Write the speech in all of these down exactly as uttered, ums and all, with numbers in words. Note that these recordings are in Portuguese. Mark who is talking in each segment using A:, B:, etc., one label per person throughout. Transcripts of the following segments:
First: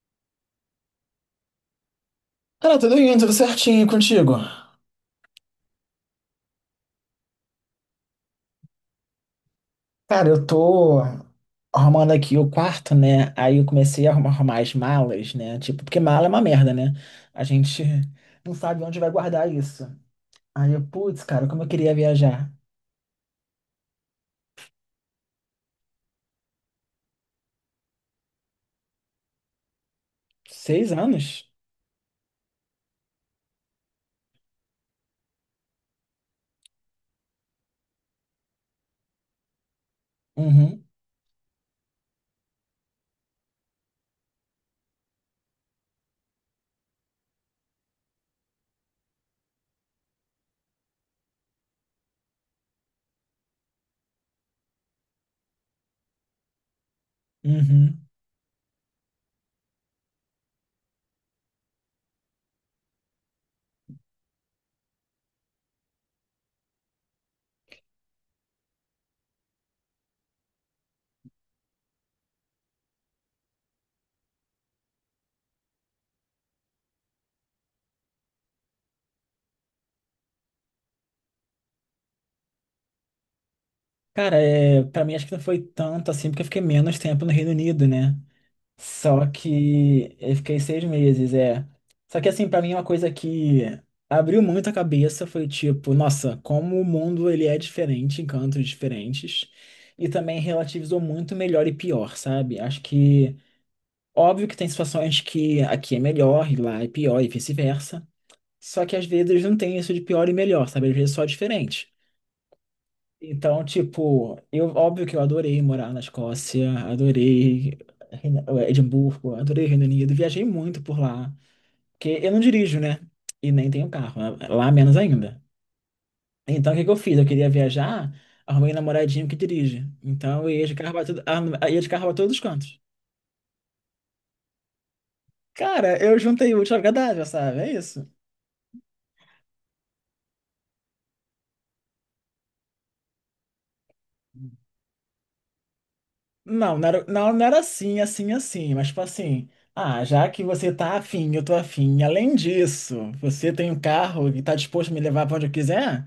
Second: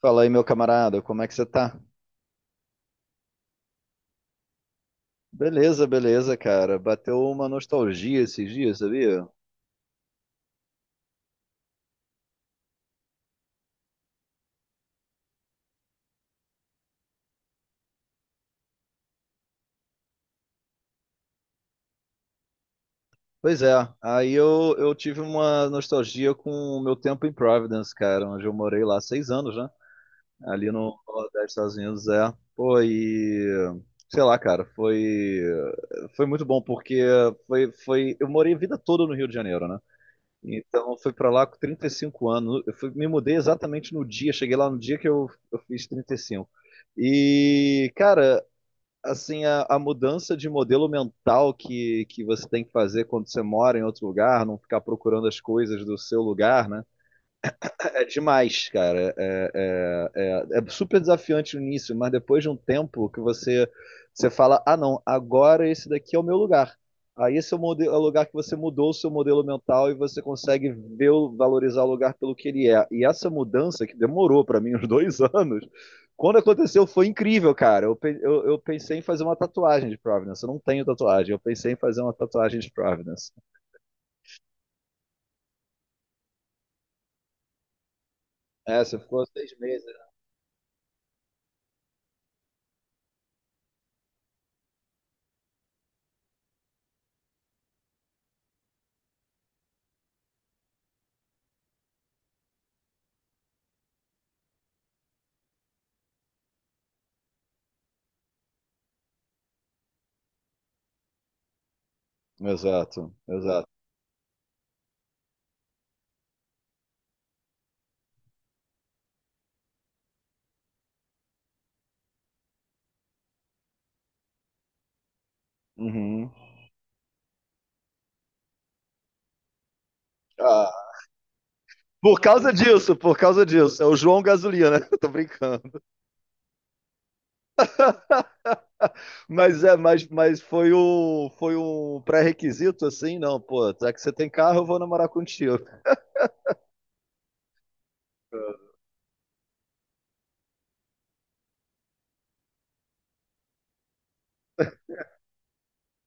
A: Fala aí, meu camarada, como é que você tá?
B: Cara, tudo indo, tudo certinho contigo.
A: Beleza, beleza, cara. Bateu uma nostalgia esses dias, sabia?
B: Cara, eu tô arrumando aqui o quarto, né? Aí eu comecei a arrumar, arrumar as malas, né? Tipo, porque mala é uma merda, né? A gente não sabe onde vai guardar isso. Aí eu, putz, cara, como eu queria viajar.
A: Pois é, aí eu, eu tive uma nostalgia com o meu tempo em Providence, cara, onde eu morei lá seis anos, né? Ali
B: Seis
A: no Nordeste
B: anos?
A: dos Estados Unidos, é. Pô, e sei lá, cara, foi foi muito bom porque foi foi eu morei a vida toda no Rio de Janeiro, né?
B: Uhum,
A: Então eu fui pra lá com 35 anos. Eu fui- me mudei exatamente no dia, cheguei lá no dia que eu, eu fiz trinta e cinco. E, cinco. E, cara, assim, a, a mudança de modelo mental que, que você tem que fazer quando você mora em outro lugar, não ficar procurando as coisas do seu lugar, né? É
B: uhum.
A: demais, cara. É, é, é, é super desafiante no início, mas depois de um tempo que você, você fala, ah não, agora esse daqui é o meu lugar. Aí esse é o, modelo, é o lugar que você mudou o seu modelo mental e você consegue ver, valorizar o lugar pelo que ele é. E essa mudança, que demorou para mim uns dois anos, quando aconteceu foi incrível, cara. Eu, pe- eu, eu, pensei em fazer uma tatuagem de Providence. Eu não tenho tatuagem. Eu pensei em fazer uma tatuagem de Providence.
B: Cara, é, pra mim acho que não foi tanto assim, porque eu fiquei menos tempo no Reino Unido, né?
A: É, você
B: Só
A: ficou seis meses.
B: que eu fiquei seis meses, é. Só que assim, pra mim é uma coisa que abriu muito a cabeça foi tipo, nossa, como o mundo ele é diferente em cantos diferentes e também relativizou muito melhor e pior, sabe? Acho que óbvio que tem situações que aqui é melhor e lá é pior e vice-versa. Só que às vezes não tem isso de pior e melhor, sabe? Às vezes só é diferente.
A: Exato,
B: Então,
A: exato.
B: tipo, eu óbvio que eu adorei morar na Escócia, adorei Reino- eh, Edimburgo, adorei Reino Unido, viajei muito por lá, porque eu não dirijo, né? E nem tenho carro, né? Lá menos ainda.
A: Uhum.
B: Então, o que que eu fiz? Eu queria viajar, arrumei um namoradinho que dirige. Então, eu ia de
A: Ah,
B: carro pra tudo, ah, eu ia de carro pra
A: por
B: todos os
A: causa
B: cantos.
A: disso, por causa disso. É o João Gasolina, né? Tô brincando.
B: Cara, eu juntei o útil ao agradável, sabe? É isso.
A: Mas é, mas, mas foi o foi um pré-requisito assim, não, pô, já que você tem carro, eu vou namorar contigo.
B: Não, não era, não, não era assim, assim, assim, mas tipo assim, ah, já que você tá afim, eu tô afim, além disso, você tem um carro e tá disposto a me levar pra onde eu quiser,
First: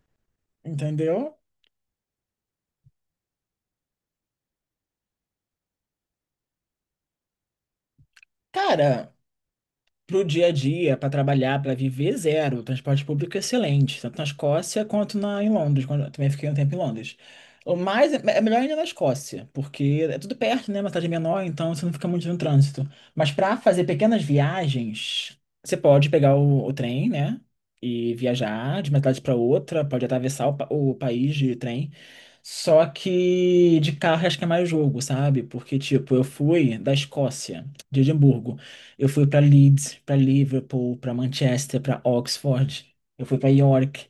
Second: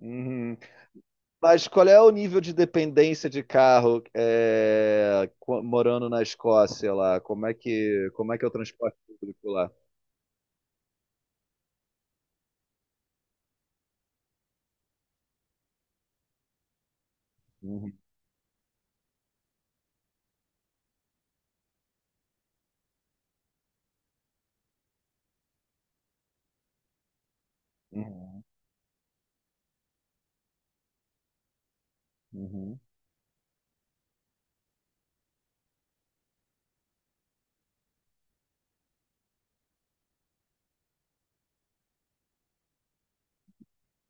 A: Uhum.
B: entendeu?
A: Mas qual é o nível de dependência de carro é, co- morando na Escócia lá? Como é que como é que é o transporte
B: Cara,
A: público lá?
B: para o dia a dia, para trabalhar, para viver, zero. O transporte público é excelente, tanto na Escócia quanto na, em Londres, quando eu também fiquei um tempo em Londres. O
A: Uhum,
B: mais é é melhor ainda na Escócia, porque é tudo perto, né? Uma cidade menor, então você não fica muito no trânsito. Mas para fazer pequenas viagens, você pode pegar o, o trem, né? E
A: uhum,
B: viajar de uma cidade para outra, pode atravessar o, pa- o país de trem. Só que de carro acho que é mais jogo, sabe? Porque, tipo, eu fui da Escócia, de Edimburgo. Eu fui pra Leeds, pra Liverpool, pra Manchester, pra Oxford. Eu fui pra York.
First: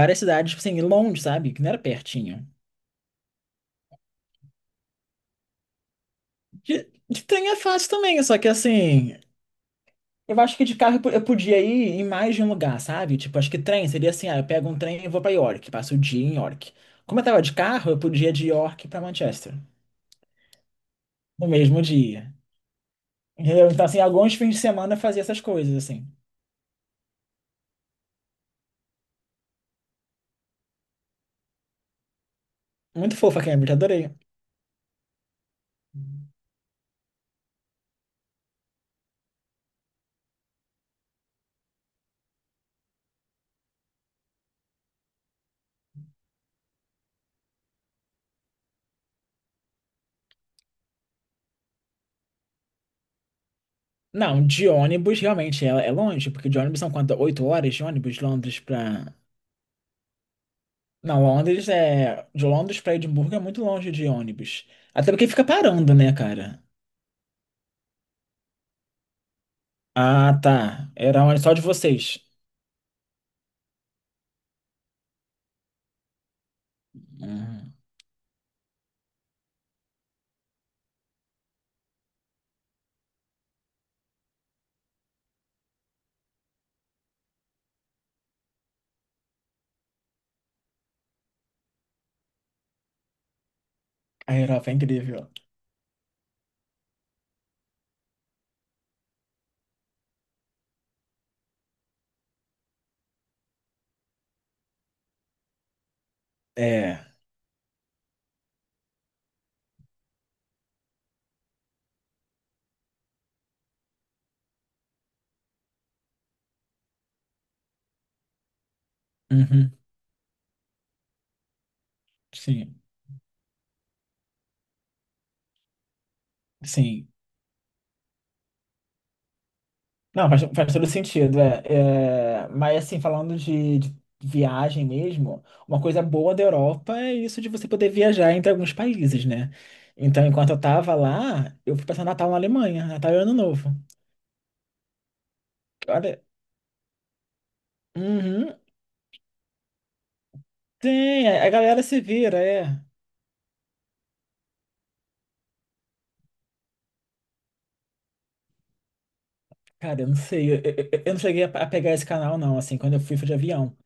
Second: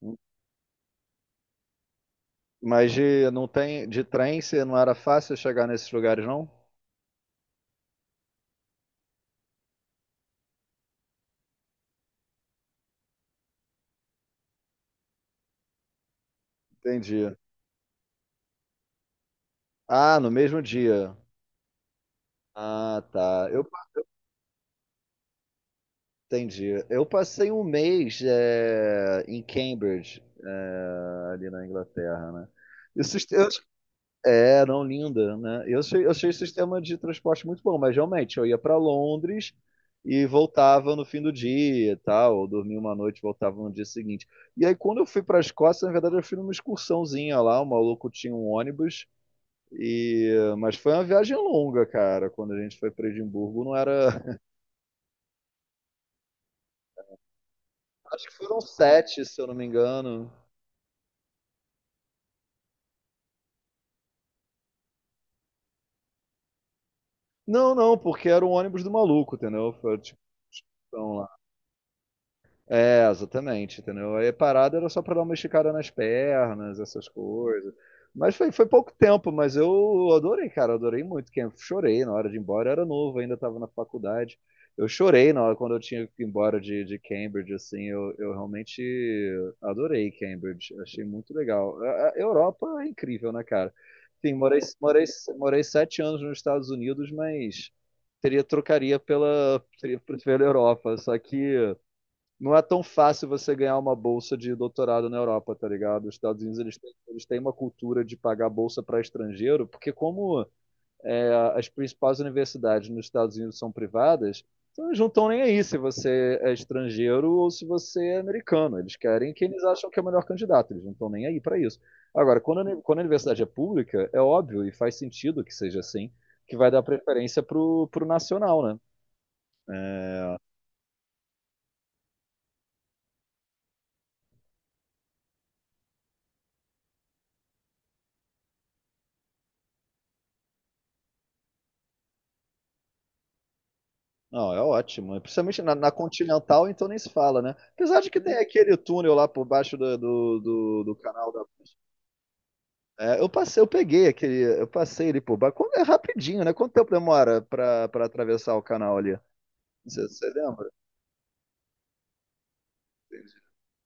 A: uhum.
B: cidades, tipo assim, longe, sabe? Que não era pertinho.
A: Mas de, não tem de trem, você não era fácil chegar nesses lugares, não?
B: De, de trem é fácil também, só que assim. Eu acho que de carro eu po- eu podia ir em mais de um lugar, sabe? Tipo, acho que trem seria assim: ah, eu pego um trem e vou pra York, passo o dia em York. Como eu
A: Entendi.
B: tava de carro, eu podia ir de York pra Manchester,
A: Ah, no mesmo dia.
B: no mesmo dia.
A: Ah, tá. Eu
B: Entendeu? Então,
A: pa-
B: assim, alguns fins de semana eu fazia essas coisas, assim.
A: entendi. Eu passei um mês é, em Cambridge, é, ali na Inglaterra, né? E o
B: Muito fofa,
A: sistema,
B: Cambridge, adorei.
A: é, não, linda, né? Eu achei, eu achei o sistema de transporte muito bom, mas realmente eu ia para Londres e voltava no fim do dia, e tal, ou dormia uma noite, e voltava no dia seguinte. E aí quando eu fui para a Escócia, na verdade eu fui numa excursãozinha lá, o maluco tinha um ônibus e, mas foi uma viagem longa, cara. Quando a gente foi para Edimburgo, não era.
B: Não, de ônibus, realmente, é, é longe, porque de ônibus são quanto? Oito horas de ônibus, de
A: Acho que
B: Londres
A: foram
B: pra...
A: sete, se eu não me engano.
B: Não, Londres é... De Londres pra Edimburgo é muito longe de ônibus. Até porque fica parando, né, cara?
A: Não, não, porque era o ônibus do maluco, entendeu? Foi, tipo,
B: Ah, tá. Era
A: então,
B: ônibus só de vocês.
A: é, exatamente, entendeu? Aí a parada era só pra dar uma esticada nas pernas, essas coisas.
B: Uhum.
A: Mas foi, foi pouco tempo, mas eu adorei, cara, adorei muito. Que eu chorei na hora de ir embora, eu era novo, ainda estava na faculdade. Eu chorei na hora quando eu tinha que ir embora de, de Cambridge, assim, eu, eu realmente adorei Cambridge, achei muito legal. A, a Europa é incrível, né, cara? Sim,
B: A
A: morei,
B: Europa é
A: morei,
B: incrível.
A: morei sete anos nos Estados Unidos, mas teria trocaria pela, teria- pela Europa, só que não é tão fácil você ganhar uma bolsa de doutorado na Europa, tá ligado? Os Estados Unidos eles têm,
B: É.
A: eles têm uma cultura de pagar bolsa para estrangeiro, porque como é, as principais universidades nos Estados Unidos são privadas, então eles não estão nem aí se você é estrangeiro ou se você é americano. Eles querem quem eles
B: Uhum.
A: acham que é o melhor candidato, eles não estão nem aí para isso. Agora, quando a,
B: Sim.
A: uni- quando a universidade é pública, é óbvio e faz sentido que seja assim, que vai dar
B: Sim.
A: preferência pro, pro nacional, né?
B: Não, faz, faz todo sentido, é. É, mas assim, falando de, de viagem mesmo, uma coisa boa da Europa é isso de você poder viajar entre alguns países, né? Então, enquanto eu tava lá, eu fui passar Natal na Alemanha, Natal e Ano Novo.
A: Não, é ótimo. Principalmente na, na
B: Olha,
A: Continental, então nem se fala, né? Apesar de que tem
B: uhum,
A: aquele túnel lá por baixo do, do, do, do
B: tem,
A: canal da.
B: a a galera se vira, é.
A: É, eu passei, eu peguei aquele. Eu passei ele por baixo. Quando- É rapidinho, né? Quanto tempo demora pra, pra atravessar o canal ali?
B: Cara, eu
A: Você,
B: não
A: você
B: sei, eu,
A: lembra?
B: eu- eu não cheguei a, a pegar esse canal não, assim, quando eu fui, foi de avião.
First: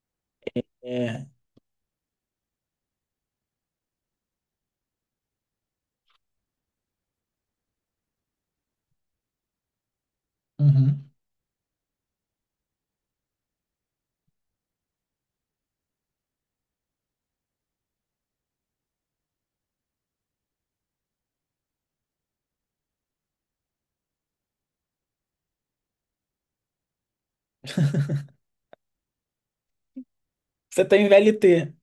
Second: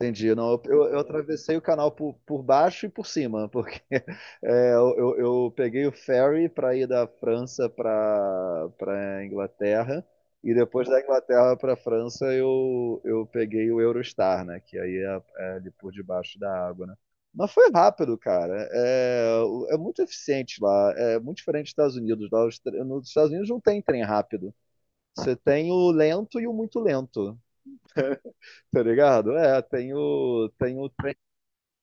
A: Entendi. Não, eu, eu- eu
B: É,
A: atravessei o canal por, por baixo e por cima, porque é, eu, eu- eu peguei o ferry para ir da França para para Inglaterra e depois da
B: uhum.
A: Inglaterra para França eu, eu peguei o Eurostar, né? Que aí é, é ali por debaixo da água, né? Mas foi rápido, cara. É, o- é muito eficiente lá. É muito diferente dos Estados Unidos. Lá os tre- nos Estados Unidos não tem trem rápido. Você tem o lento e o muito lento, tá ligado? É, tem o, tem
B: Você
A: o
B: tem
A: trem
B: V L T.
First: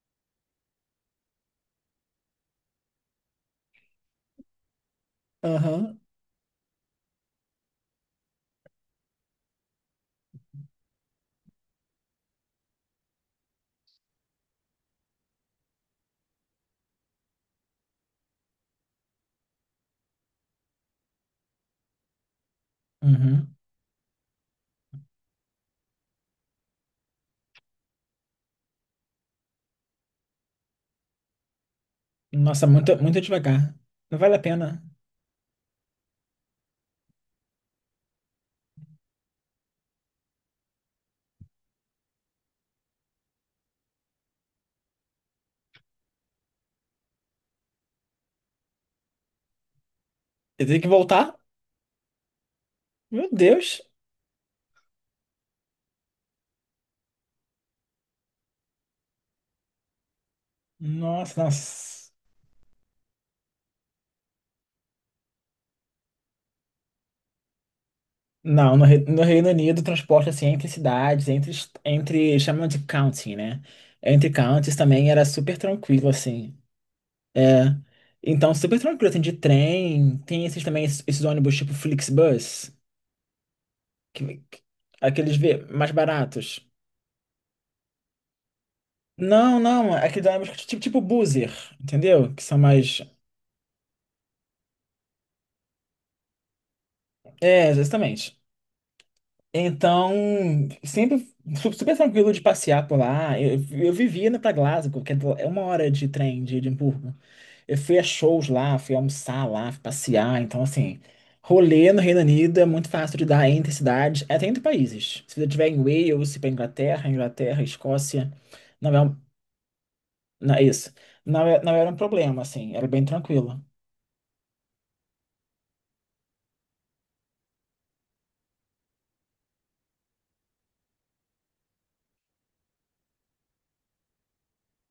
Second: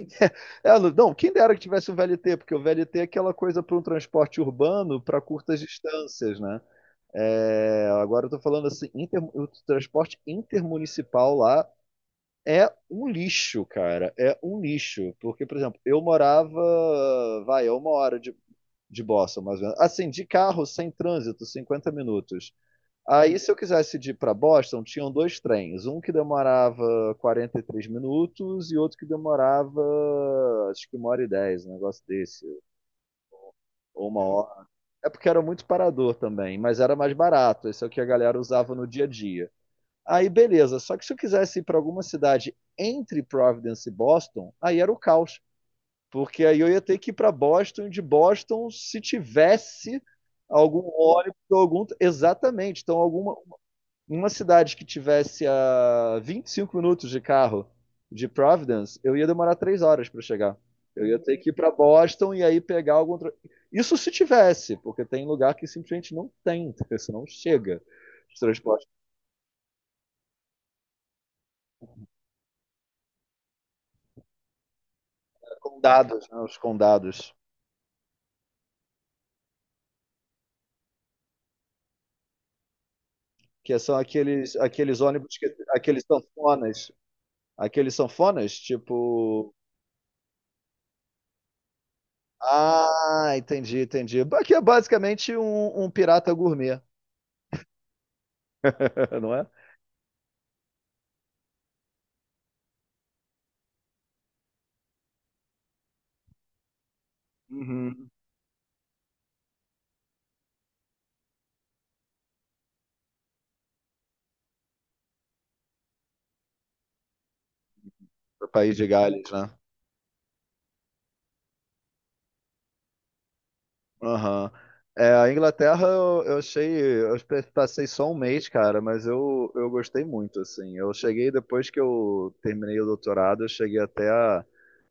A: É, não, quem dera que tivesse o V L T, porque o V L T é aquela coisa para um transporte urbano para curtas
B: Aham,
A: distâncias, né? É, agora eu tô falando assim, inter- o transporte intermunicipal lá é um lixo, cara. É um lixo. Porque, por exemplo, eu morava, vai, é uma hora de, de Boston, mais ou menos. Assim, de carro, sem trânsito, cinquenta minutos. Aí, se
B: uhum.
A: eu quisesse ir para Boston, tinham dois trens. Um que demorava 43 minutos e outro que demorava, acho que uma hora e dez, um negócio desse.
B: Nossa, muito, muito devagar.
A: Ou
B: Não
A: uma
B: vale a
A: hora.
B: pena.
A: É porque era muito parador também, mas era mais barato. Esse é o que a galera usava no dia a dia. Aí, beleza. Só que se eu quisesse ir para alguma cidade entre Providence e Boston, aí era o caos. Porque aí eu ia ter que ir para Boston, e de Boston, se tivesse
B: Eu tenho
A: algum
B: que
A: óleo,
B: voltar?
A: algum. Exatamente. Então,
B: Meu
A: alguma,
B: Deus.
A: uma cidade que tivesse a 25 minutos de carro de Providence, eu ia demorar três horas para chegar. Eu ia ter
B: Nossa,
A: que ir para
B: nossa.
A: Boston e aí pegar algum. tra- Isso se tivesse, porque tem lugar que simplesmente não tem, isso não chega. Os
B: Não, no,
A: transportes
B: Re- no Reino Unido, o transporte assim entre cidades, entre, est- entre chamam de county, né? Entre counties também era super tranquilo,
A: Condados, né, os
B: assim.
A: condados,
B: É. Então, super tranquilo, assim, de trem. Tem esses também, esses, esses ônibus tipo Flixbus,
A: que são
B: que,
A: aqueles,
B: que-
A: aqueles ônibus,
B: aqueles
A: que,
B: ve- mais
A: aqueles
B: baratos.
A: sanfonas, aqueles sanfonas, tipo.
B: Não, não, aqueles ônibus tipo, tipo Buzzer, entendeu? Que são mais.
A: Ah, entendi, entendi. Aqui é basicamente um, um pirata gourmet,
B: É, exatamente.
A: não é?
B: Então, sempre su- super tranquilo de passear por lá. Eu, eu vivia indo pra Glasgow, que é do- é uma hora de trem de Edimburgo. Eu fui a
A: Uhum.
B: shows lá, fui almoçar lá, fui passear. Então, assim, rolê no Reino Unido é muito fácil de dar entre cidades, até entre países. Se você estiver em Wales, se para Inglaterra, Inglaterra, Escócia,
A: Pro País de
B: não é um,
A: Gales, né?
B: não, é isso. Não, é- não era um problema, assim, era bem tranquilo.
A: Aham. É, a Inglaterra eu, eu achei. Eu pe- passei só um mês, cara, mas eu, eu gostei muito, assim. Eu cheguei depois que eu terminei o doutorado, eu cheguei até a,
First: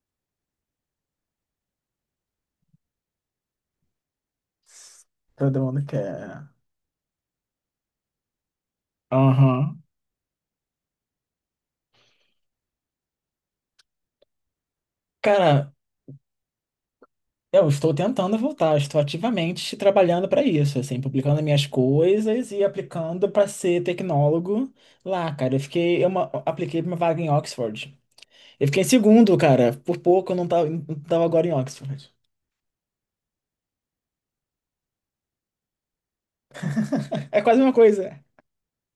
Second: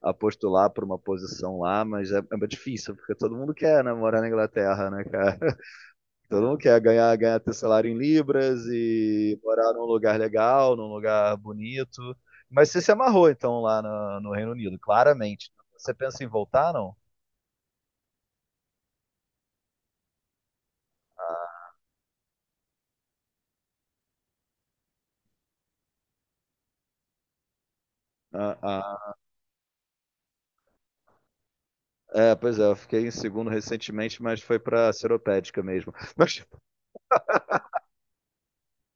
A: a postular para uma posição lá, mas é, é difícil, porque todo mundo quer, né, morar na Inglaterra, né, cara?
B: Todo mundo
A: Todo
B: quer.
A: mundo quer ganhar, ganhar teu salário em libras e morar
B: Aham.
A: num lugar legal, num lugar bonito. Mas você se amarrou, então, lá no, no Reino Unido, claramente.
B: Cara,
A: Você pensa em voltar, não?
B: eu estou tentando voltar, estou ativamente trabalhando para isso, assim, publicando minhas coisas e aplicando para ser tecnólogo lá, cara. Eu fiquei, eu ma- apliquei para uma vaga em Oxford. Eu fiquei em
A: Ah,
B: segundo, cara. Por pouco eu não tava, não tava agora em Oxford.
A: é, pois é, eu fiquei em segundo recentemente, mas foi para Seropédica mesmo. Mas,
B: É quase uma coisa.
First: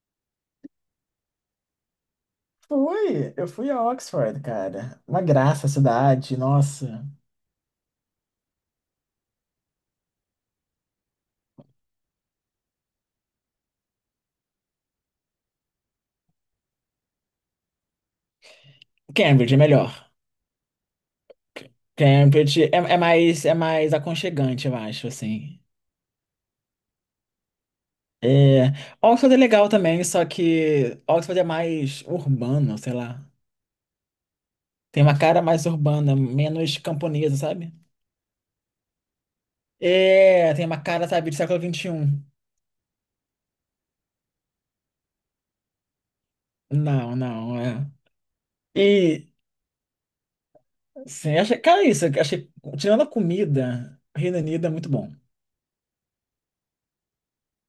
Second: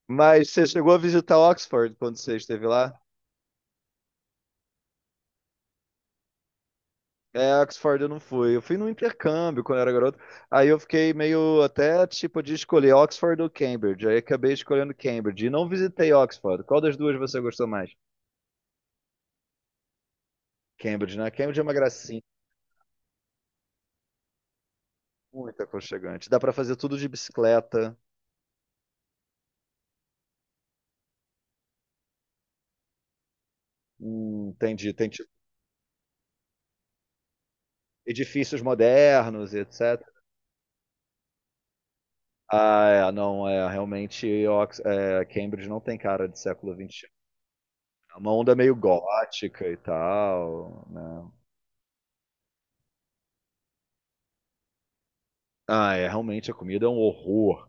A: mas você chegou a visitar Oxford quando você esteve lá?
B: Fui, eu fui a Oxford, cara. Uma graça a cidade, nossa.
A: É, Oxford eu não fui. Eu fui no intercâmbio quando eu era garoto. Aí eu fiquei meio até tipo de escolher Oxford ou Cambridge. Aí acabei escolhendo Cambridge e não visitei Oxford. Qual das duas você gostou mais?
B: Cambridge é melhor.
A: Cambridge, né? Cambridge é uma gracinha,
B: Cambridge é, é mais é mais aconchegante, eu acho, assim.
A: muito aconchegante. Dá para fazer tudo de bicicleta.
B: É, Oxford é legal também, só que Oxford é mais urbano, sei lá.
A: Hum, tem de,
B: Tem
A: tem
B: uma
A: de
B: cara mais urbana, menos camponesa, sabe?
A: edifícios modernos, e etcétera.
B: É, tem uma cara, sabe, de século vinte e um.
A: Ah, é, não, é, realmente Ox- é, Cambridge não tem cara de século
B: Não,
A: vinte e um.
B: não, é.
A: É uma onda meio
B: E,
A: gótica e tal, né?
B: sim, achei, cara, é isso, achei, tirando a comida, Reino Unido é muito bom.
A: Ah, é, realmente a comida é um horror.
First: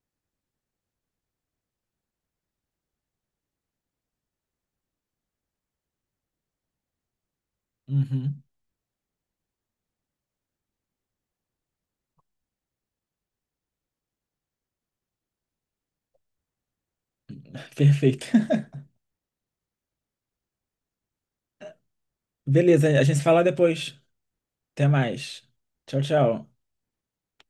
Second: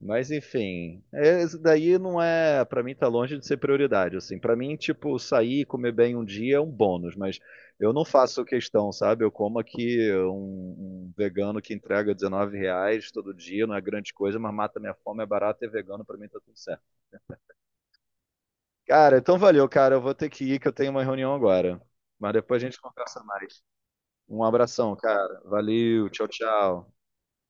A: Mas enfim, é, isso daí não é, pra mim tá longe de ser prioridade, assim. Para mim, tipo, sair e comer bem um dia é um bônus, mas eu não
B: Uhum,
A: faço questão, sabe? Eu como aqui um, um vegano que entrega dezenove reais todo dia, não é grande coisa, mas mata minha fome, é barato e é vegano, pra mim tá tudo certo.
B: perfeito.
A: Cara, então valeu, cara. Eu vou ter que ir, que eu tenho uma reunião agora. Mas depois a gente
B: Beleza, a gente
A: conversa
B: se fala
A: mais.
B: depois.
A: Um
B: Até
A: abração, cara.
B: mais. Tchau,
A: Valeu, tchau,
B: tchau.
A: tchau.